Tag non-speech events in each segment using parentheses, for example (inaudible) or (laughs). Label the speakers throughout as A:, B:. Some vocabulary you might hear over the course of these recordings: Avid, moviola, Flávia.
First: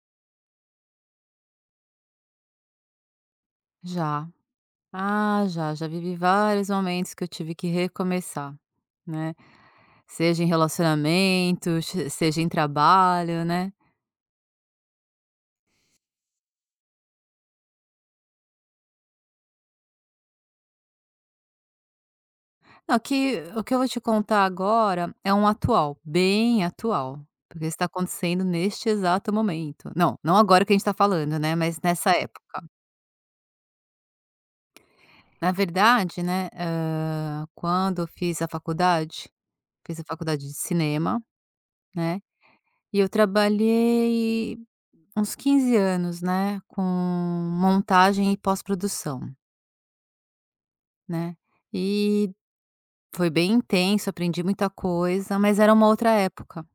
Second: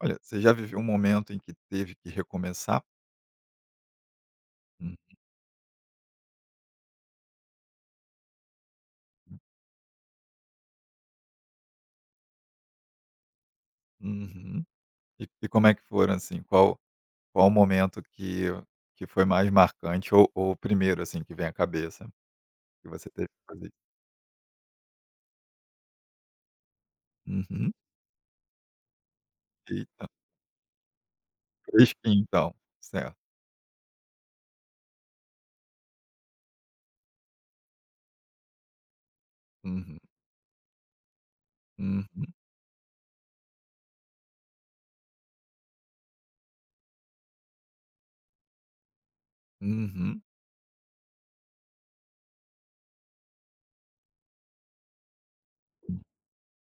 A: Olha, você já viveu um momento em que teve que recomeçar?
B: Já.
A: Hum,
B: Ah, já vivi vários momentos que eu tive que recomeçar, né, seja em relacionamentos, seja em trabalho, né.
A: uhum. E como é que foram, assim? Qual o momento que foi mais marcante ou o primeiro, assim, que vem à cabeça, que
B: Não,
A: você teve
B: que
A: que
B: o
A: fazer?
B: que eu vou te contar agora é um atual, bem atual, porque
A: Uhum.
B: está acontecendo neste exato momento.
A: Eita,
B: Não, não agora que a gente está falando, né, mas nessa
A: fresquinho então,
B: época.
A: certo.
B: Na verdade, né, quando eu
A: Uhum,
B: fiz a faculdade de cinema, né,
A: uhum,
B: e eu trabalhei uns 15 anos, né, com montagem e pós-produção,
A: uhum.
B: né. E foi bem intenso, aprendi muita coisa, mas era uma outra época.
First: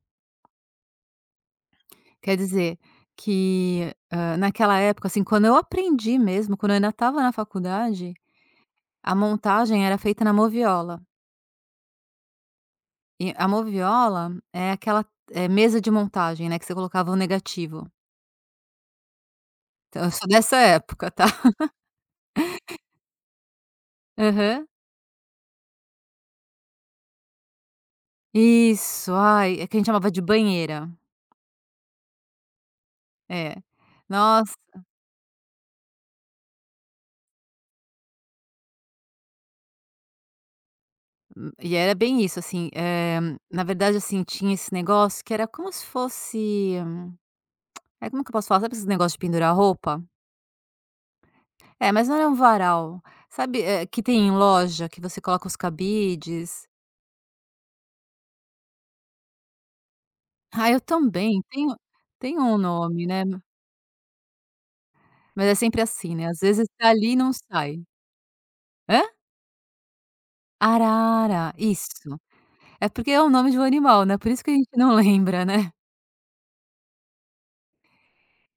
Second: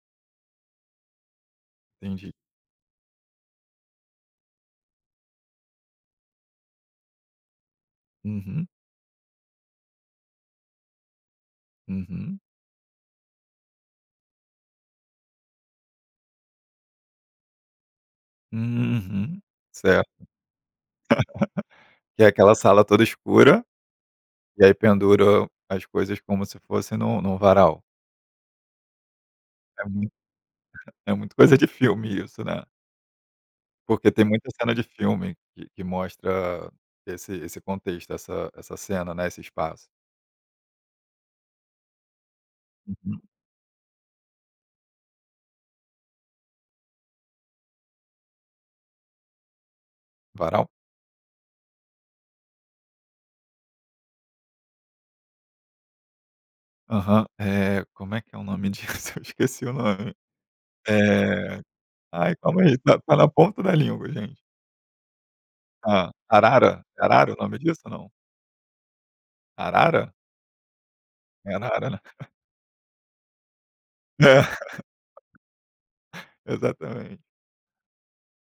A: Entendi.
B: Quer dizer que, naquela época, assim, quando eu aprendi mesmo, quando eu ainda estava na faculdade,
A: Uhum,
B: a montagem era feita na moviola.
A: uhum,
B: E a moviola é aquela, mesa de montagem, né, que você colocava o negativo.
A: uhum.
B: Então eu
A: Certo.
B: sou dessa época, tá. (laughs)
A: Que é aquela sala toda escura, e
B: Aham.
A: aí pendura as coisas como se fosse num varal.
B: Isso, ai, é que a
A: É
B: gente chamava
A: muito
B: de banheira.
A: é muito coisa de filme isso, né?
B: É.
A: Porque tem muita
B: Nossa.
A: cena de filme que mostra esse contexto, essa cena, né, esse espaço.
B: E era bem isso, assim,
A: Uhum.
B: na verdade, assim, tinha esse negócio que era como se fosse. É como que eu posso falar? Sabe esse negócio de pendurar roupa?
A: Varal?
B: É, mas não era um varal. Sabe, que tem em loja, que você coloca os cabides?
A: Aham. Como é que é o nome disso? (laughs) Eu esqueci o nome.
B: Ah, eu também,
A: Eh,
B: tenho.
A: Ai,
B: Tem um
A: calma aí, tá
B: nome,
A: tá
B: né,
A: na ponta da língua, gente.
B: mas é sempre assim, né, às vezes
A: Arara?
B: tá
A: É
B: ali e
A: arara
B: não
A: é o nome
B: sai.
A: disso ou não?
B: Hã?
A: Arara?
B: Arara,
A: É arara, né.
B: isso. É porque é o nome de um animal, né, por isso que a gente
A: (laughs)
B: não (laughs) lembra, né.
A: É, exatamente.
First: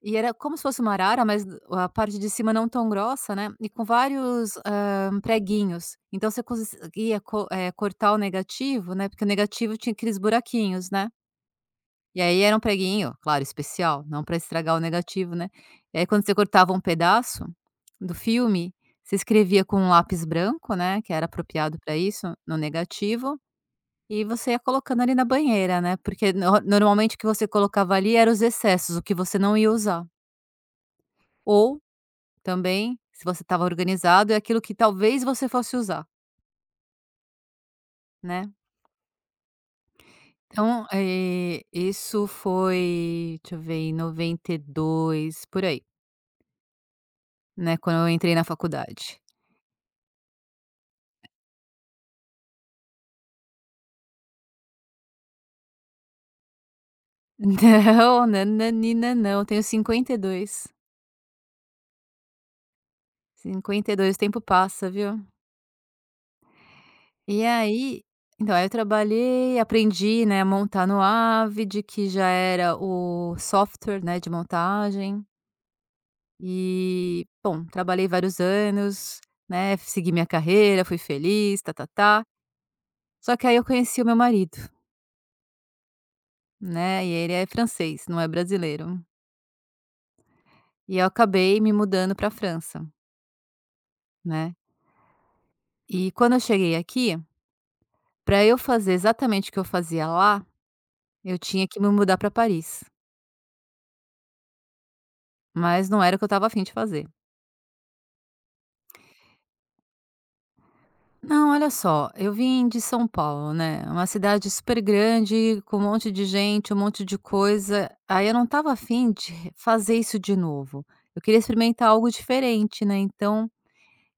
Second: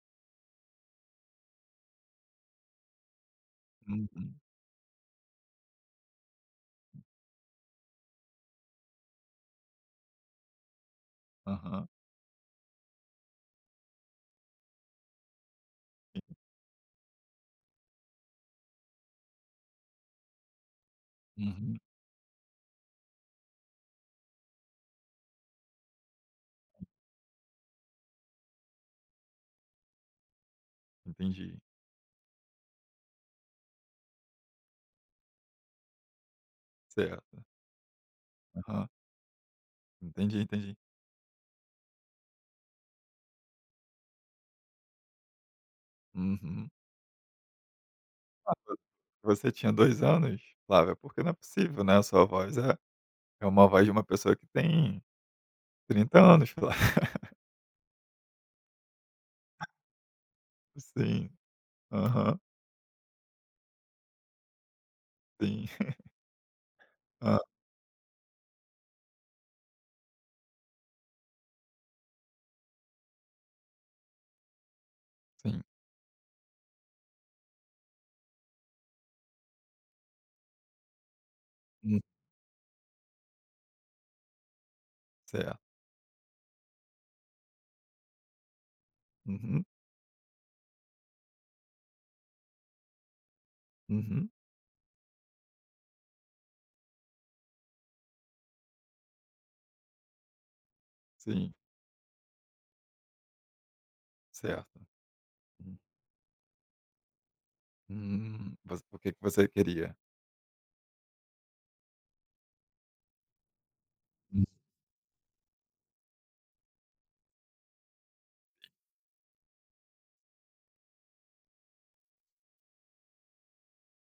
B: E era como se fosse uma arara, mas a parte de cima não tão grossa, né, e com
A: Uhum.
B: vários, preguinhos. Então você conseguia cortar o negativo, né, porque o negativo tinha aqueles buraquinhos, né.
A: Aham.
B: E aí era um preguinho, claro, especial, não para estragar o negativo, né. E aí quando você cortava um pedaço do filme, você escrevia com um lápis branco, né, que era apropriado
A: Uhum.
B: para isso, no negativo, e você ia colocando ali na banheira, né, porque no normalmente o que você colocava ali eram os excessos, o que você não ia usar.
A: Entendi.
B: Ou também, se você estava organizado, é aquilo que talvez você fosse usar,
A: Certo.
B: né.
A: Aham. Entendi, entendi.
B: Então, isso foi, deixa eu ver, em 92, por aí,
A: Uhum.
B: né, quando eu entrei na faculdade.
A: Você tinha 2 anos, Flávia? Porque não é possível, né, a sua voz é uma voz de uma pessoa que tem 30 anos, Flávia. (laughs)
B: (laughs) Não, nananinanão, tenho
A: Sim. Aham.
B: 52, 52, o tempo passa, viu.
A: Sim. Ah,
B: E aí então, aí eu trabalhei, aprendi, né, a montar no Avid, que já era o software, né, de montagem.
A: sim.
B: E, bom, trabalhei vários anos, né, segui minha carreira, fui feliz,
A: Hum,
B: tá-tá-tá. Só que aí eu conheci o meu marido,
A: certo.
B: né, e ele é francês, não é brasileiro.
A: Uhum,
B: E eu acabei me mudando pra França,
A: uhum.
B: né. E quando eu cheguei aqui, pra eu fazer exatamente o que eu fazia lá, eu
A: Sim,
B: tinha que me mudar pra Paris,
A: certo.
B: mas não era o que eu estava afim de fazer.
A: Uhum. Voc O que que você queria?
B: Não, olha só, eu vim de São Paulo, né, uma
A: Hum,
B: cidade super grande, com um monte de gente, um monte de coisa, aí eu não estava afim de re fazer isso de novo. Eu queria experimentar algo diferente, né, então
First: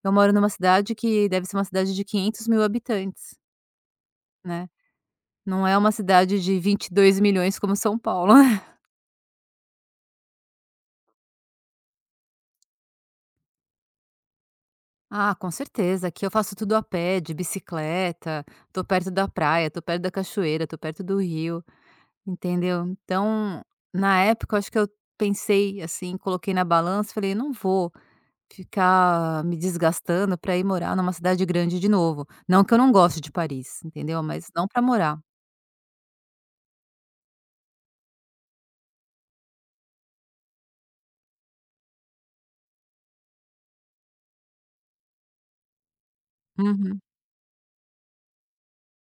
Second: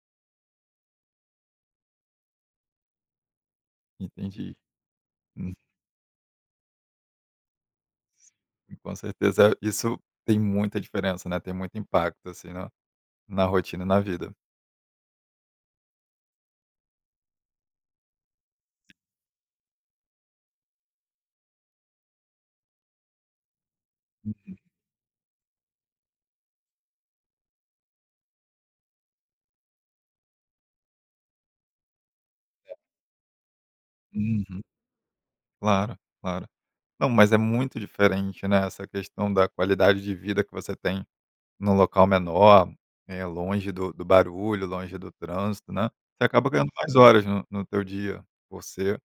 B: eu moro numa cidade que deve ser uma cidade de 500.000 habitantes,
A: entendi.
B: né,
A: Hum,
B: não é uma cidade de 22 milhões como São Paulo, né?
A: sim,
B: (laughs)
A: com certeza isso tem muita diferença, né, tem muito impacto, assim, na rotina e na vida.
B: Ah, com certeza, aqui eu faço tudo a pé, de bicicleta, tô perto da praia, tô perto da cachoeira, tô perto do rio. Entendeu? Então, na época, eu acho que eu pensei assim, coloquei na balança, falei: "Não vou ficar me desgastando para ir morar numa cidade grande de novo". Não que eu não goste de Paris, entendeu? Mas
A: Uhum.
B: não para morar.
A: Claro, claro. Não, mas é muito diferente, né, essa questão da qualidade de vida que você tem num local menor, longe do barulho, longe do trânsito, né. Você acaba ganhando mais, uhum,
B: Uhum.
A: horas no teu dia, por ser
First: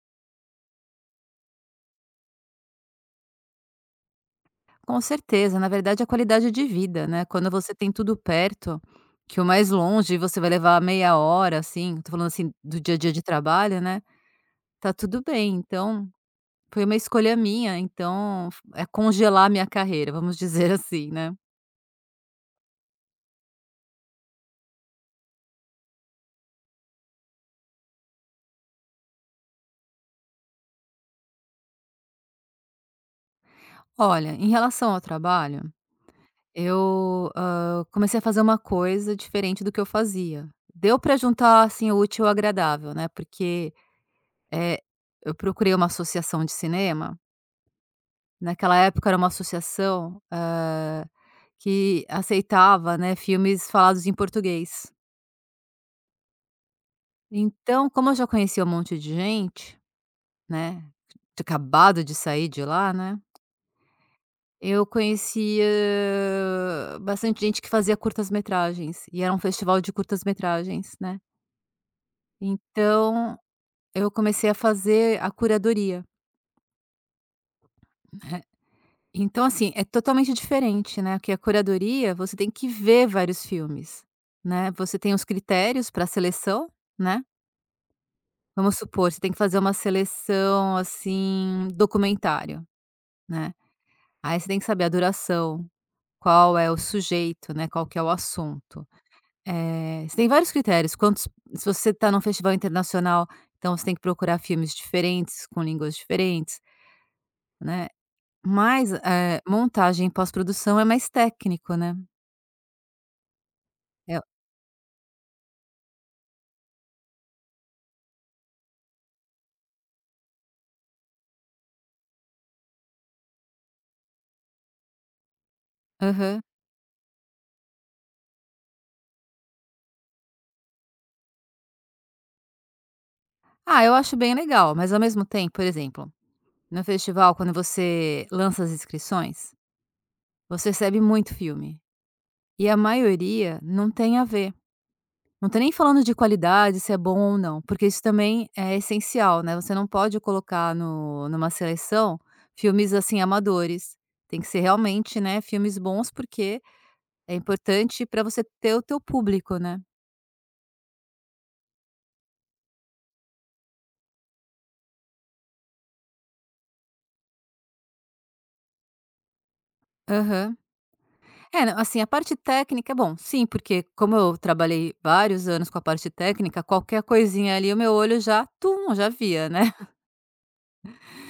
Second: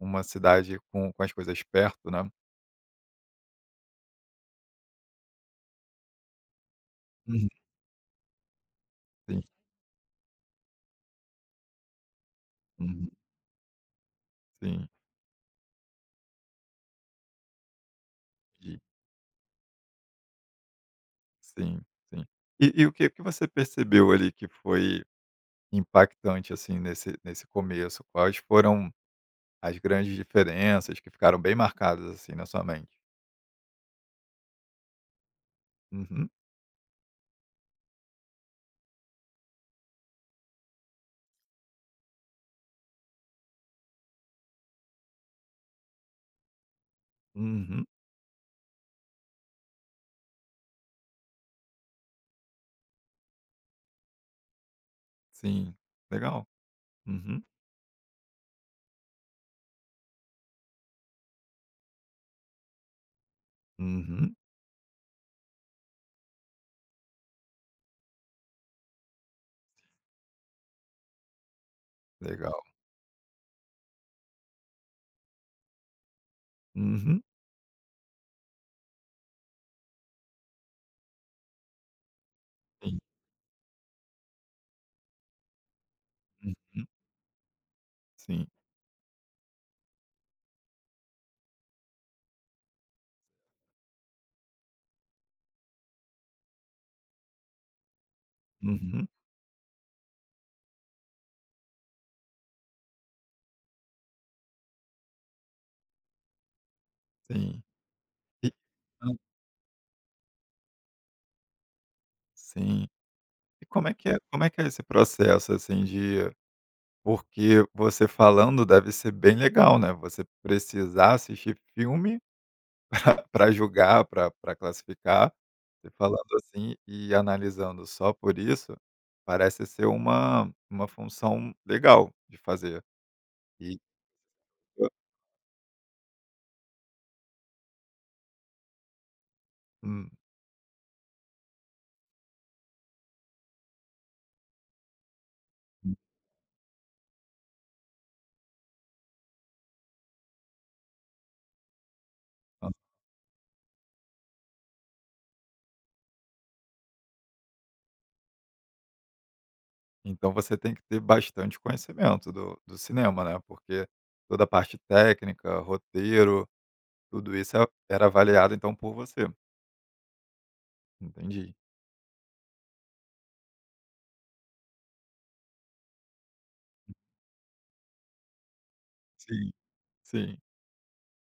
A: uma cidade com as coisas perto, né.
B: Com certeza, na verdade, a qualidade de vida, né,
A: Uhum.
B: quando você tem tudo perto, que
A: Sim.
B: o mais longe você vai levar meia hora, assim, tô falando assim do dia a
A: Uhum.
B: dia de trabalho, né,
A: Sim,
B: tá tudo bem. Então, foi uma escolha minha, então,
A: entendi.
B: é congelar minha carreira, vamos (laughs) dizer assim, né?
A: Sim, sim. E o que que você percebeu ali que foi impactante, assim, nesse começo? Quais foram as grandes diferenças que ficaram bem marcadas, assim, na sua mente?
B: Olha, em relação ao trabalho,
A: Uhum.
B: eu, comecei a fazer uma coisa diferente do que eu fazia. Deu para juntar, assim, o útil ao agradável, né, porque, eh, eu procurei uma associação de cinema,
A: Uhum,
B: naquela época era uma associação, que aceitava, né, filmes falados em português.
A: sim. Legal. Uhum,
B: Então, como eu já conhecia um monte de gente, né, tinha acabado de sair de lá, né.
A: uhum,
B: Eu conhecia bastante gente que fazia curtas-metragens, e era um festival de curtas-metragens, né.
A: legal.
B: Então, eu comecei a fazer a curadoria.
A: Uhum,
B: Então, assim, é totalmente diferente, né, porque a curadoria, você tem que
A: sim.
B: ver vários filmes, né. Você tem os critérios pra seleção,
A: Uhum,
B: né.
A: sim.
B: Vamos supor, você tem que fazer uma seleção, assim, documentário, né. Aí você tem que saber a duração, qual é o sujeito, né, qual que é o assunto.
A: Uhum,
B: Você tem vários critérios, quantos se você está num festival internacional, então você tem que procurar filmes diferentes, com línguas diferentes,
A: sim.
B: né.
A: E
B: Mas,
A: hã,
B: montagem e pós-produção é mais técnico, né.
A: sim. E como é que
B: É.
A: é como é que é esse processo, assim, de porque você falando deve ser bem legal, né, você precisar assistir filme (laughs) pra julgar, pra classificar. Você falando
B: Aham.
A: assim e analisando só por isso, parece ser uma função legal de fazer. E,
B: Ah, eu acho bem legal, mas ao mesmo tempo, por exemplo, no festival quando você lança as inscrições,
A: hum,
B: você recebe muito filme, e a maioria não tem a ver. Não tô nem falando de qualidade, se é bom ou não, porque isso também é essencial, né, você não pode colocar no numa seleção
A: hum.
B: filmes, assim, amadores. Tem que ser realmente, né, filmes bons, porque é importante para você ter o teu público, né.
A: Então você tem que ter bastante conhecimento do cinema, né, porque toda a parte técnica, roteiro, tudo isso era avaliado, então, por você.
B: Aham.
A: Entendi.
B: É, não, assim, a parte técnica, é bom, sim, porque como eu trabalhei vários anos com a parte técnica, qualquer coisinha ali, o meu olho já, tum, já via,
A: Sim,
B: né,
A: sim.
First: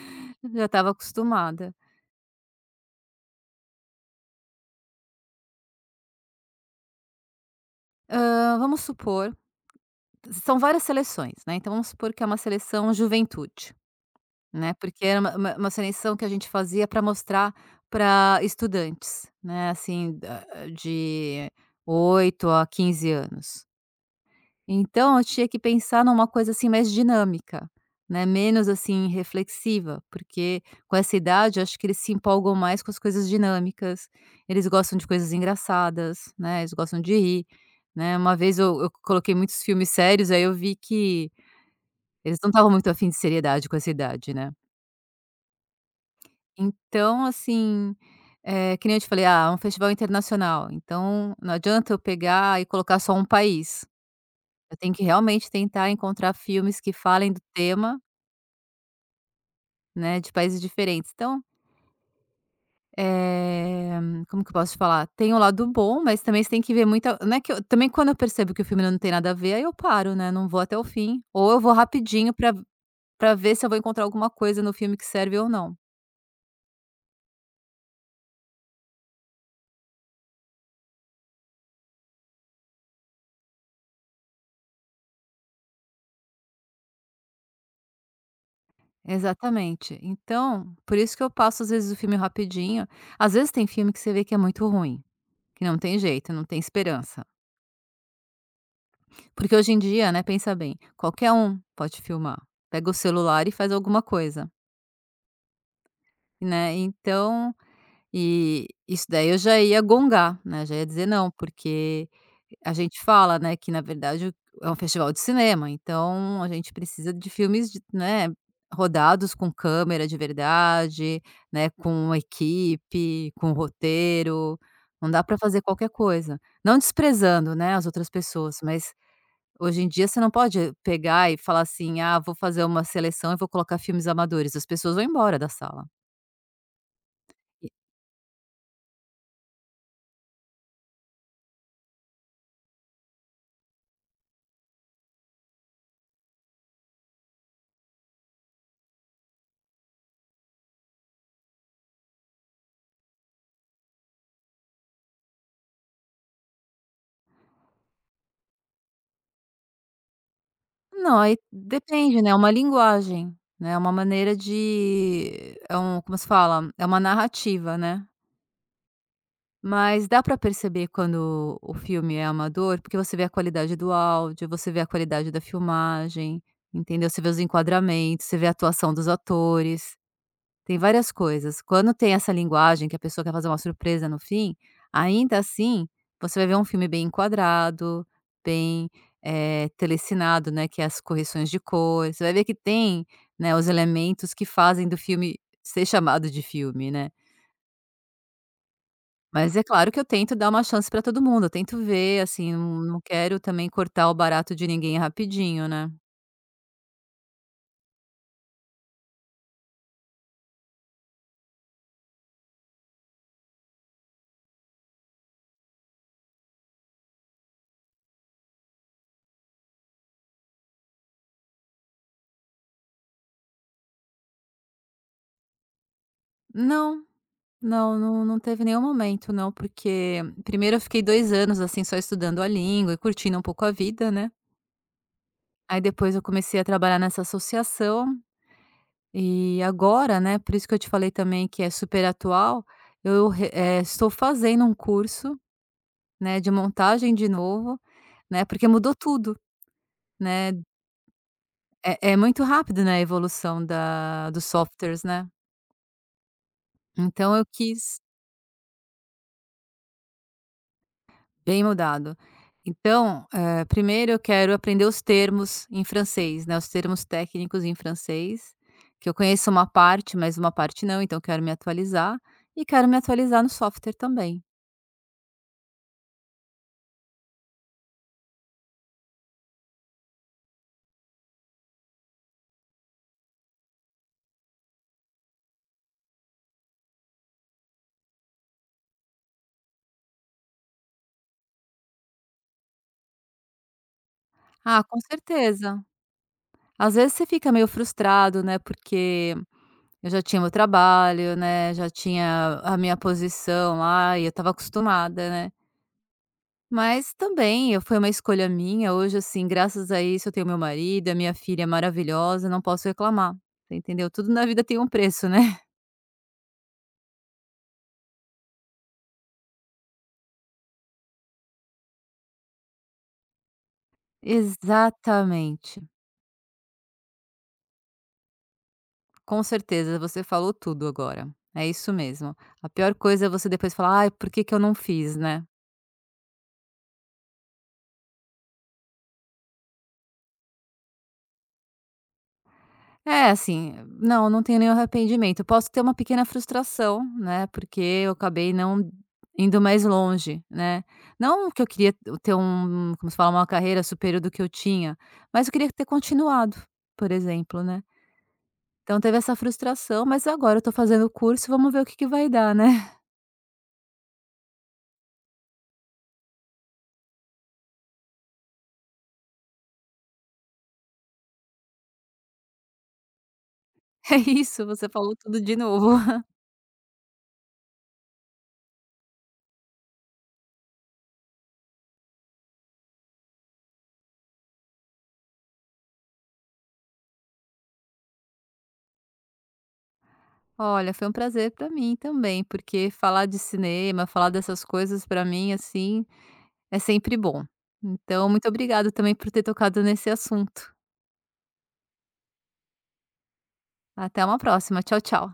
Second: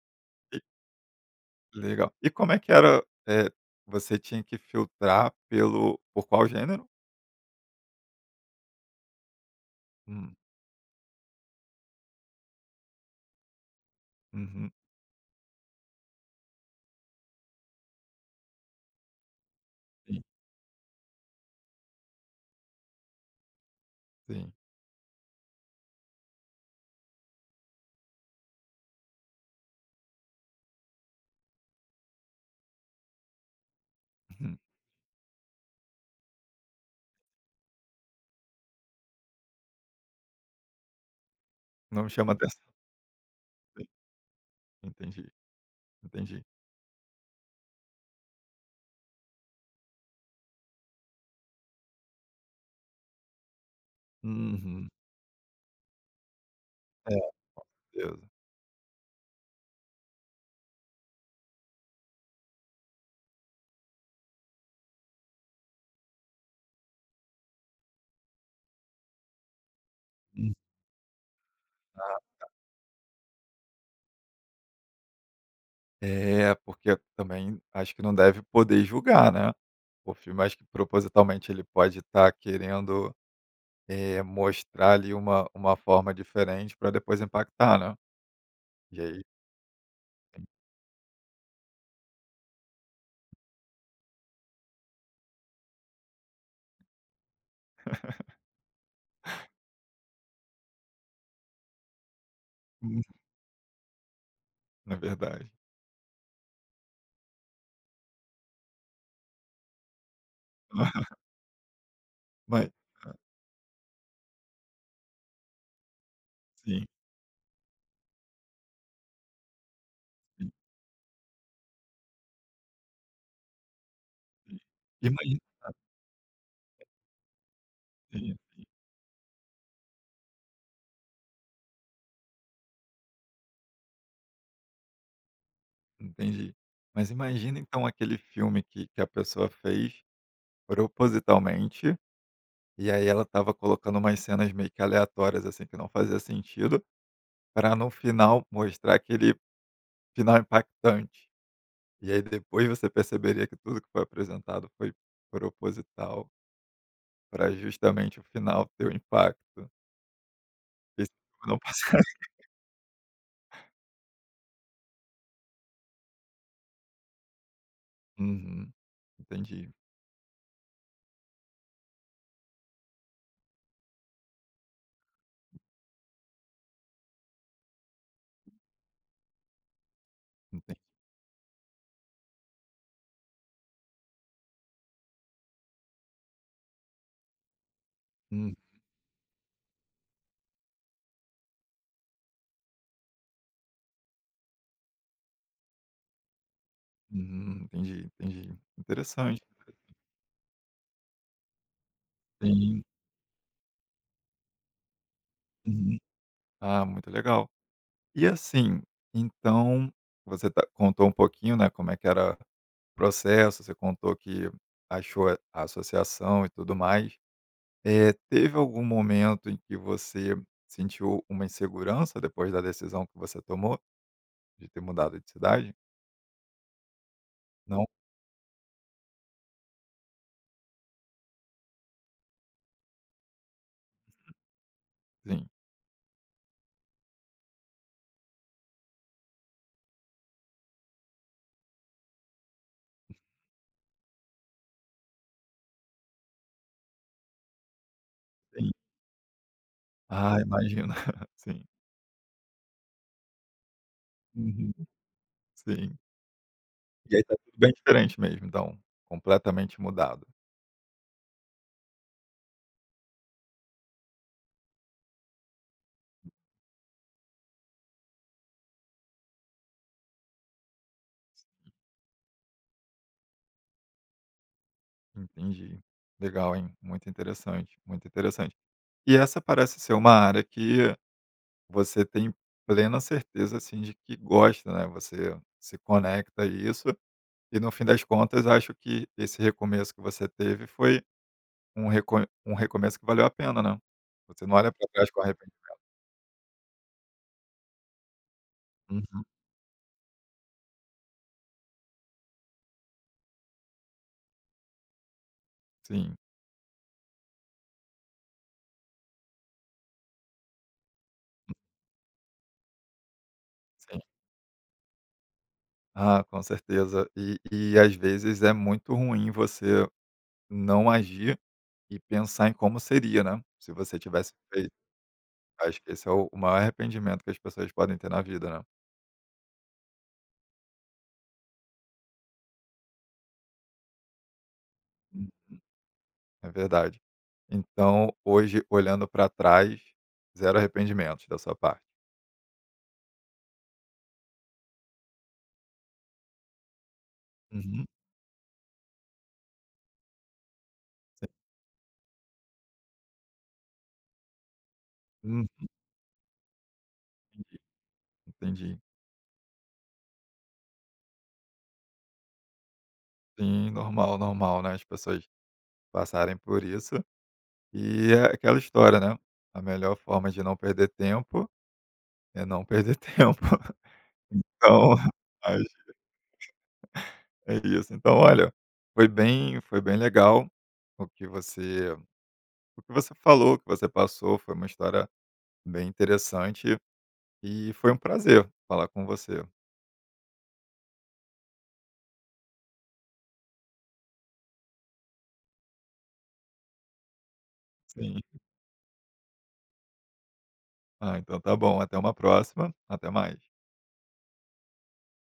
B: (laughs)
A: E,
B: já estava acostumada.
A: legal. E como é que era, você tinha que filtrar pelo por qual gênero?
B: Vamos supor
A: Hum,
B: são várias seleções, né, então vamos supor que é uma seleção juventude.
A: uhum,
B: Né, porque era uma seleção que a gente fazia para mostrar para estudantes, né, assim,
A: sim,
B: da de 8 a 15 anos.
A: sim.
B: Então eu tinha que pensar numa coisa, assim, mais dinâmica, né, menos, assim, reflexiva, porque com essa idade eu acho que eles se empolgam mais com as coisas dinâmicas,
A: Uhum.
B: eles gostam de coisas engraçadas, né, eles gostam de rir, né. Uma vez eu coloquei muitos filmes sérios, aí eu vi que
A: Não me chama
B: eles não
A: atenção.
B: estavam muito afim de seriedade com
A: Sim,
B: essa idade, né.
A: entendi, entendi.
B: Então, assim, que nem eu te falei: "Ah, é um festival internacional", então não adianta eu pegar e colocar só um país. Eu
A: Uhum.
B: tenho que realmente tentar encontrar filmes que
A: É,
B: falem do tema,
A: beleza.
B: né, de países diferentes. Então, eh, como que eu posso te falar? Tem o lado bom, mas também você tem que ver muita. Não é que eu também quando eu percebo que o filme não tem nada a ver, aí eu paro, né, não vou até o fim, ou eu vou rapidinho pra ver se eu vou encontrar alguma coisa no filme que serve ou não.
A: É, porque também acho que não deve poder julgar, né. O filme acho que propositalmente ele pode estar querendo, mostrar ali uma forma diferente para depois impactar, né. E aí,
B: Exatamente. Então, por isso que eu passo às vezes o filme rapidinho. Às vezes tem filme que você vê que é muito ruim, que não tem jeito, não tem esperança. Porque hoje em dia, né, pensa bem, qualquer um pode filmar. Pega o celular e faz alguma coisa,
A: não é verdade.
B: né? Então, e isso daí eu já ia gongar, né, já ia dizer
A: (laughs)
B: não, porque
A: Mas
B: a gente
A: hã,
B: fala, né, que na verdade é um festival de cinema, então a gente
A: sim,
B: precisa de filmes de, né, rodados com câmera de
A: sim,
B: verdade, né, com uma equipe, com roteiro,
A: sim.
B: não dá para
A: Imagi
B: fazer qualquer coisa. Não desprezando, né, as outras
A: Sim,
B: pessoas, mas hoje em dia você não pode pegar e falar assim: "Ah, vou fazer uma seleção e vou colocar filmes amadores", as pessoas vão embora da sala.
A: entendi. Mas imagina então aquele filme que a pessoa fez propositalmente, e aí ela estava colocando umas cenas meio que aleatórias, assim, que não fazia sentido, para no final mostrar aquele final impactante. E aí depois você perceberia que tudo que foi apresentado foi proposital para justamente o final ter o impacto. Esse
B: Não, aí
A: filme não passa. (laughs)
B: depende, né, é uma linguagem, né, é uma maneira de é um como se fala? É uma narrativa, né.
A: Uhum, entendi,
B: Mas dá para perceber quando o filme é amador, porque você vê a qualidade do áudio, você vê a qualidade da filmagem, entendeu? Você vê os enquadramentos, você vê a atuação dos atores.
A: enten
B: Tem várias coisas. Quando tem essa linguagem que a pessoa quer fazer uma surpresa no fim, ainda assim, você vai ver um filme bem enquadrado,
A: hum,
B: bem, telecinado, né, que é as correções de cor. Você vai ver que tem, né, os elementos que fazem do filme ser chamado de filme, né.
A: uhum, entendi, entendi. Interessante.
B: Mas é claro que eu tento dar uma chance para todo mundo, eu tento ver, assim, não
A: Sim,
B: não quero também cortar o barato de ninguém rapidinho, né.
A: uhum. Ah, muito legal. E assim, então você contou um pouquinho, né, como é que era o processo, você contou que achou a associação e tudo mais. Teve algum momento em que você sentiu uma insegurança depois da decisão que você tomou de ter mudado de cidade?
B: Não,
A: Não?
B: não, não teve nenhum momento não, porque primeiro eu fiquei 2 anos, assim, só estudando a língua e curtindo um pouco a vida, né.
A: Sim.
B: Aí depois eu comecei a trabalhar nessa associação, e agora, né, por isso que eu te falei também que é super atual, eu estou fazendo um curso, né, de montagem de novo, né, porque
A: Sim.
B: mudou tudo,
A: Ah,
B: né.
A: imagina. (laughs) Sim.
B: É muito rápido, né, a evolução da dos
A: Uhum.
B: softwares, né.
A: Sim. E aí tá
B: Então eu
A: tudo bem
B: quis.
A: diferente mesmo, então, completamente mudado.
B: Bem mudado. Então, primeiro eu quero aprender os termos em francês, né, os termos técnicos em francês, que eu conheço uma parte, mas uma parte não, então quero me atualizar, e quero me atualizar no software também.
A: Entendi. Legal, hein? Muito interessante, muito interessante. E essa parece ser uma área que você tem plena certeza, assim, de que gosta, né, você se conecta a isso. E no fim das contas, acho que esse recomeço que você teve foi um reco um recomeço que valeu a pena, né. Você não olha
B: Ah,
A: para
B: com
A: trás com arrependimento.
B: certeza. Às vezes você fica meio frustrado, né,
A: Uhum,
B: porque eu já tinha meu trabalho, né, já tinha a minha posição lá e eu estava acostumada, né.
A: sim,
B: Mas também eu foi uma escolha minha, hoje, assim, graças a isso eu tenho meu marido, a minha filha é maravilhosa, não posso reclamar, você
A: sim.
B: entendeu? Tudo na vida tem um preço, né.
A: Ah, com certeza. E às vezes é muito ruim você não agir e pensar em como seria, né, se você
B: (laughs)
A: tivesse feito. Acho
B: Exatamente,
A: que esse é o maior arrependimento que as pessoas podem ter na vida, né.
B: com certeza, você falou tudo agora, é isso mesmo. A pior coisa é você depois falar: "Ai, por que que eu não fiz",
A: Hum,
B: né.
A: é verdade. Então, hoje, olhando para trás, zero arrependimentos da sua parte.
B: É, assim, não, não tenho nenhum arrependimento. Posso ter uma pequena frustração, né, porque
A: Uhum,
B: eu acabei não indo mais longe, né.
A: sim.
B: Não que eu queria ter um como se fala? Uma carreira superior do que eu tinha, mas eu
A: Hum,
B: queria ter continuado, por
A: entendi,
B: exemplo, né.
A: entendi.
B: Então teve essa frustração, mas agora eu tô fazendo o curso, vamos ver o que que vai dar, né. (laughs)
A: Sim, normal, normal, né, as pessoas passarem por isso. E é aquela história, né, a melhor forma de não perder tempo é não perder (laughs) tempo.
B: É isso, você
A: Então,
B: falou tudo de
A: acho
B: novo. (laughs)
A: que é isso. Então, olha, foi bem legal o que você o que você falou, o que você passou, foi uma história bem interessante e foi um prazer falar com você.
B: Olha, foi um prazer pra mim também, porque falar de cinema, falar dessas coisas pra mim, assim, é sempre bom.
A: Sim.
B: Então, muito obrigado também por ter tocado nesse assunto.
A: Ah, então tá bom, até uma próxima, até mais.
B: Até uma próxima. Tchau, tchau.